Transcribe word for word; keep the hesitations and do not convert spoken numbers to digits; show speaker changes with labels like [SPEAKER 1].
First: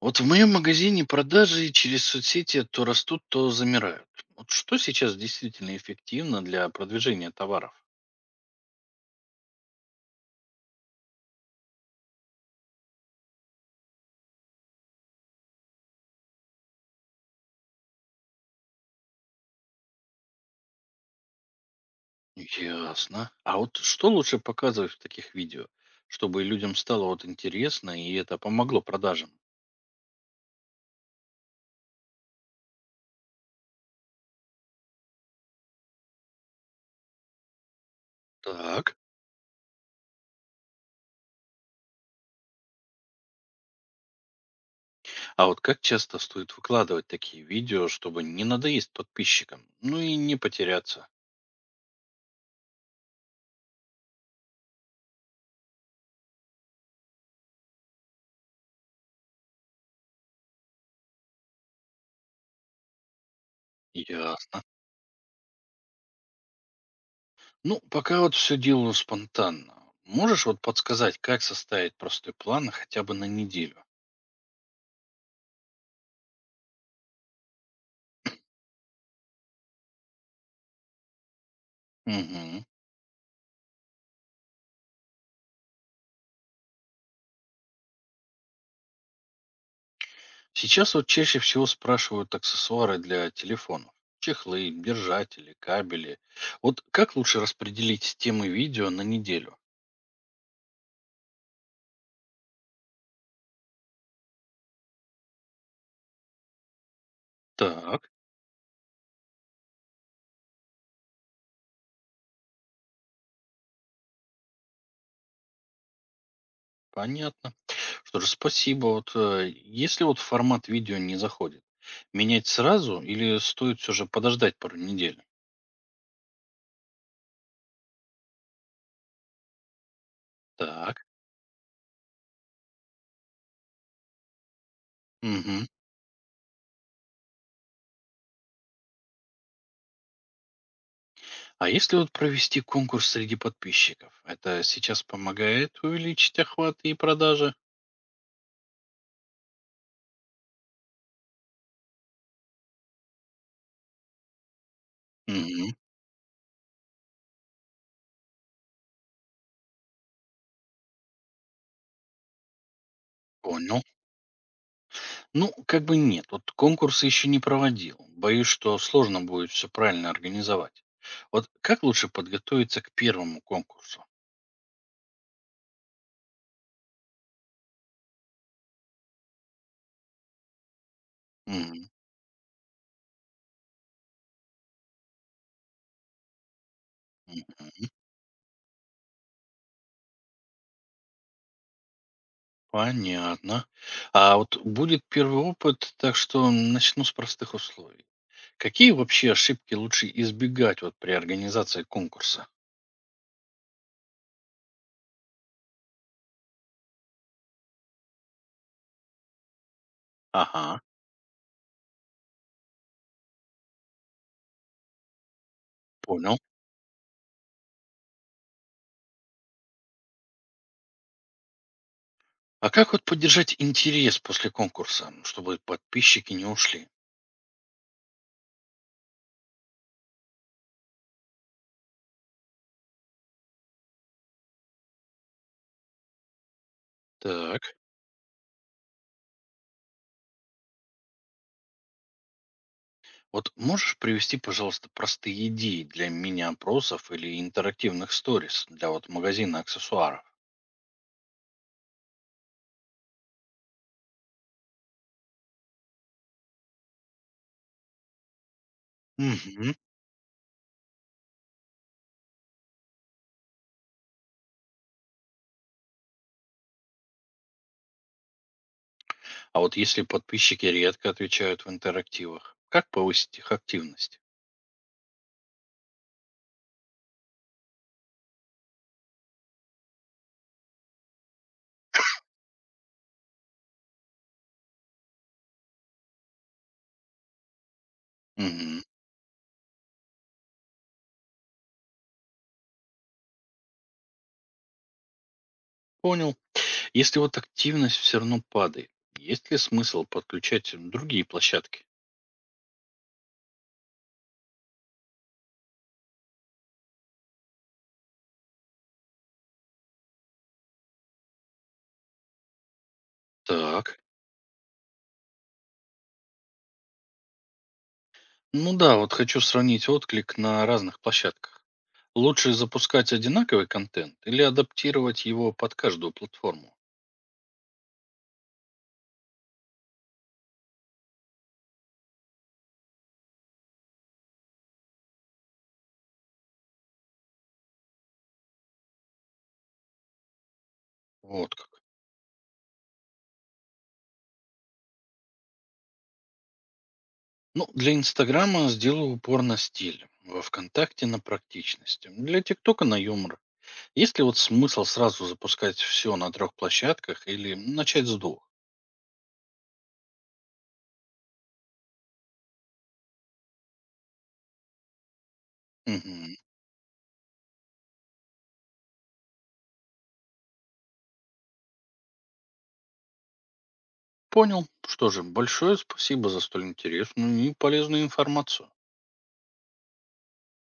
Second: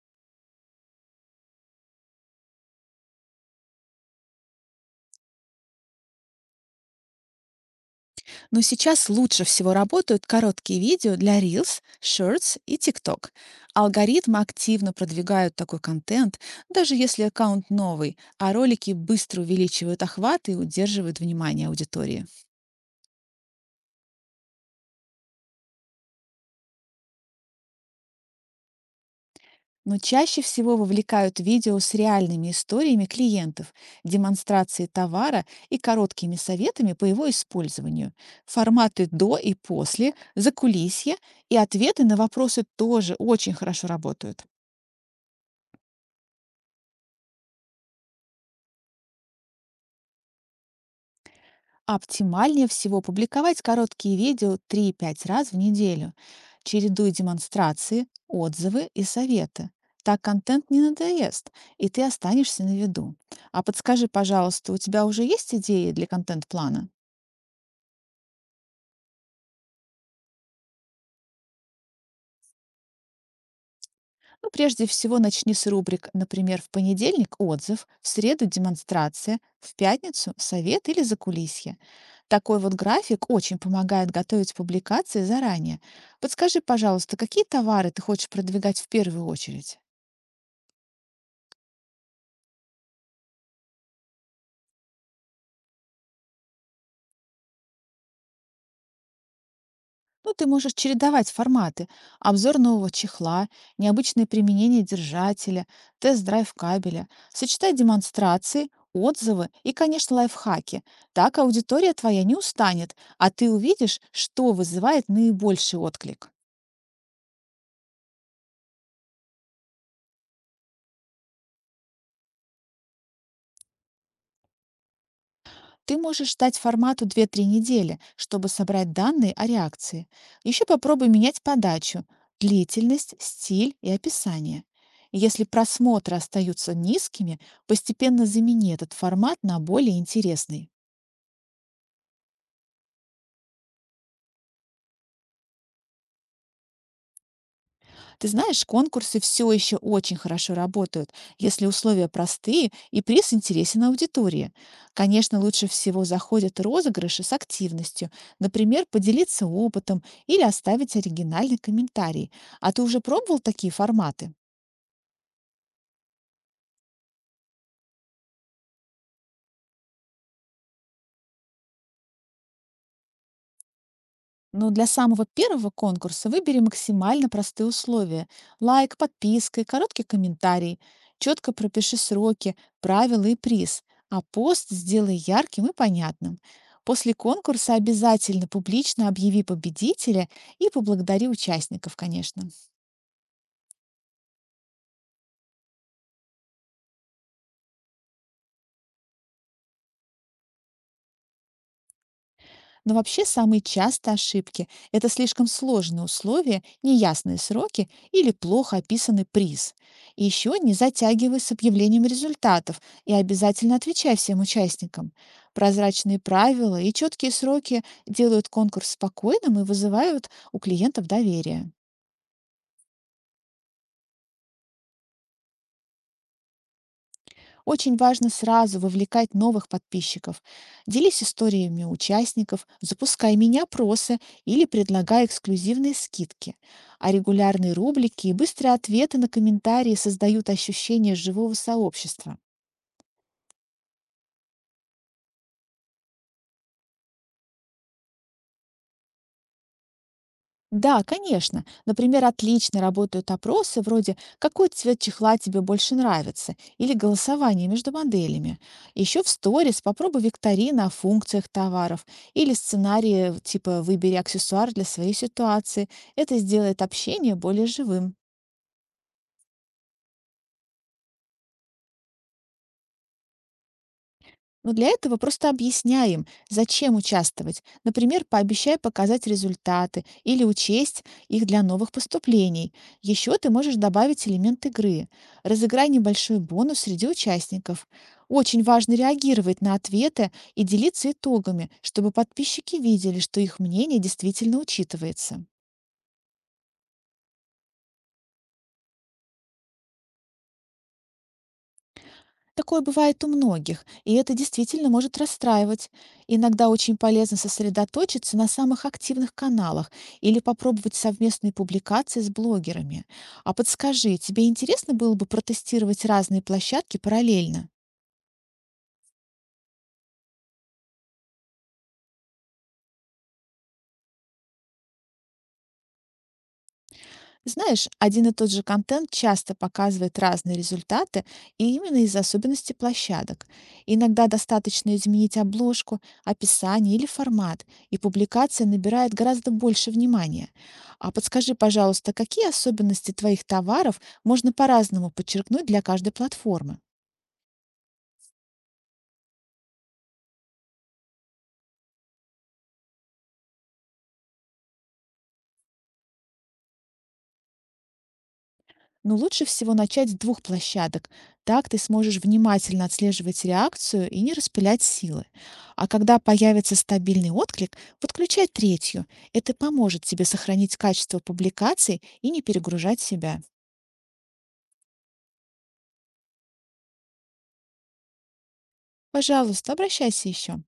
[SPEAKER 1] Вот в моем магазине продажи через соцсети то растут, то замирают. Вот что сейчас действительно эффективно для продвижения товаров?
[SPEAKER 2] Но сейчас лучше всего работают короткие видео для Reels, Shorts и TikTok. Алгоритмы активно продвигают такой контент, даже если аккаунт новый, а ролики быстро увеличивают охват и удерживают внимание аудитории.
[SPEAKER 1] Ясно. А вот что лучше показывать в таких видео, чтобы людям стало вот интересно и это помогло продажам?
[SPEAKER 2] Но чаще всего вовлекают видео с реальными историями клиентов, демонстрацией товара и короткими советами по его использованию.
[SPEAKER 1] Так.
[SPEAKER 2] Форматы до и после, закулисье и ответы на вопросы тоже очень хорошо работают.
[SPEAKER 1] А вот как часто стоит выкладывать такие видео, чтобы не надоесть подписчикам, ну и не потеряться?
[SPEAKER 2] Оптимальнее всего публиковать короткие видео три пять раз в неделю. Чередуй демонстрации, отзывы и советы. Так контент не надоест, и ты останешься на виду. А подскажи,
[SPEAKER 1] Ясно.
[SPEAKER 2] пожалуйста, у тебя уже есть идеи для контент-плана?
[SPEAKER 1] Ну, пока вот все делаю спонтанно. Можешь вот подсказать, как составить простой план хотя бы на неделю?
[SPEAKER 2] Ну, прежде всего, начни с рубрик, например, в понедельник– отзыв, в среду– демонстрация, в пятницу– совет или закулисье. Такой
[SPEAKER 1] Угу.
[SPEAKER 2] вот график очень помогает готовить публикации заранее. Подскажи, пожалуйста, какие товары ты хочешь продвигать в первую очередь?
[SPEAKER 1] Сейчас вот чаще всего спрашивают аксессуары для телефонов. Чехлы, держатели, кабели. Вот как лучше распределить темы видео на неделю?
[SPEAKER 2] Ну, ты можешь чередовать форматы. Обзор нового чехла, необычное применение держателя, тест-драйв кабеля. Сочетай
[SPEAKER 1] Так,
[SPEAKER 2] демонстрации, отзывы и, конечно, лайфхаки. Так аудитория твоя не устанет, а ты увидишь, что вызывает наибольший отклик.
[SPEAKER 1] понятно. Что же, спасибо. Вот э, если вот формат видео не заходит, менять сразу или стоит все же подождать пару недель?
[SPEAKER 2] Ты можешь ждать формату две три недели, чтобы собрать данные о реакции. Еще
[SPEAKER 1] Так.
[SPEAKER 2] попробуй менять подачу, длительность, стиль и описание. И Если
[SPEAKER 1] Мгм.
[SPEAKER 2] просмотры остаются низкими, постепенно замени этот формат на более интересный.
[SPEAKER 1] А если вот провести конкурс среди подписчиков, это сейчас помогает увеличить охват и продажи?
[SPEAKER 2] Ты знаешь, конкурсы все еще очень хорошо работают, если условия простые и приз интересен аудитории. Конечно, лучше
[SPEAKER 1] Угу,
[SPEAKER 2] всего заходят розыгрыши с активностью, например, поделиться опытом или оставить оригинальный комментарий. А ты уже пробовал такие
[SPEAKER 1] понял.
[SPEAKER 2] форматы?
[SPEAKER 1] Ну, как бы нет, вот конкурсы еще не проводил. Боюсь, что сложно будет все правильно организовать. Вот как лучше подготовиться к первому конкурсу?
[SPEAKER 2] Но для самого первого конкурса выбери максимально простые условия. Лайк, подписка и короткий комментарий. Четко
[SPEAKER 1] Мгм,
[SPEAKER 2] пропиши сроки, правила и приз. А пост сделай ярким и понятным. После конкурса
[SPEAKER 1] мгм.
[SPEAKER 2] обязательно публично объяви победителя и поблагодари участников, конечно.
[SPEAKER 1] Понятно. А вот будет первый опыт, так что начну с простых условий. Какие вообще ошибки лучше избегать вот при организации конкурса?
[SPEAKER 2] Но вообще самые частые ошибки– это слишком сложные условия, неясные сроки или плохо описанный приз. И еще не
[SPEAKER 1] Ага,
[SPEAKER 2] затягивай с объявлением результатов и обязательно отвечай всем участникам. Прозрачные
[SPEAKER 1] понял.
[SPEAKER 2] правила и четкие сроки делают конкурс спокойным и вызывают у клиентов доверие.
[SPEAKER 1] А как вот поддержать интерес после конкурса, чтобы подписчики не ушли?
[SPEAKER 2] Очень важно сразу вовлекать новых подписчиков. Делись историями участников, запускай меня-опросы или предлагай эксклюзивные скидки. А регулярные
[SPEAKER 1] Так.
[SPEAKER 2] рубрики и быстрые ответы на комментарии создают ощущение живого сообщества.
[SPEAKER 1] Вот можешь привести, пожалуйста, простые идеи для мини-опросов или интерактивных сторис для вот магазина аксессуаров?
[SPEAKER 2] Да, конечно. Например, отлично работают опросы вроде «Какой цвет чехла тебе больше нравится?» или «Голосование между моделями». Еще в
[SPEAKER 1] Мгм.
[SPEAKER 2] сторис попробуй викторины о функциях товаров или сценарии типа «Выбери аксессуар для своей ситуации». Это сделает общение более живым.
[SPEAKER 1] А вот если подписчики редко отвечают в интерактивах, как повысить их активность?
[SPEAKER 2] Но для этого просто объясняй им, зачем участвовать. Например, пообещай показать результаты или учесть их для новых поступлений. Еще ты можешь добавить элемент игры. Разыграй небольшой бонус среди участников. Очень
[SPEAKER 1] Мгм.
[SPEAKER 2] важно реагировать на ответы и делиться итогами, чтобы подписчики видели, что их мнение действительно учитывается.
[SPEAKER 1] Понял. Если вот активность все равно падает, есть ли смысл подключать другие площадки?
[SPEAKER 2] Такое бывает у многих, и это действительно может расстраивать. Иногда очень полезно сосредоточиться на самых активных каналах или попробовать совместные публикации с блогерами. А
[SPEAKER 1] Так.
[SPEAKER 2] подскажи, тебе интересно было бы протестировать разные площадки параллельно?
[SPEAKER 1] Ну да, вот хочу сравнить отклик на разных площадках. Лучше запускать одинаковый контент или адаптировать его под каждую платформу?
[SPEAKER 2] Знаешь, один и тот же контент часто показывает разные результаты, и именно из-за особенностей площадок. Иногда достаточно изменить обложку, описание или формат, и публикация набирает гораздо больше внимания. А
[SPEAKER 1] Вот
[SPEAKER 2] подскажи,
[SPEAKER 1] как.
[SPEAKER 2] пожалуйста, какие особенности твоих товаров можно по-разному подчеркнуть для каждой платформы?
[SPEAKER 1] Ну, для Инстаграма сделаю упор на стиль, во ВКонтакте на практичность, для ТикТока на юмор. Есть ли вот смысл сразу запускать все на трех площадках или начать с двух?
[SPEAKER 2] Но лучше всего начать с двух площадок. Так ты сможешь внимательно отслеживать реакцию и не распылять силы. А когда
[SPEAKER 1] Мгм.
[SPEAKER 2] появится стабильный отклик, подключай третью. Это поможет тебе сохранить качество публикаций и не перегружать себя.
[SPEAKER 1] Понял. Что же, большое спасибо за столь интересную и полезную информацию.
[SPEAKER 2] Пожалуйста, обращайся еще.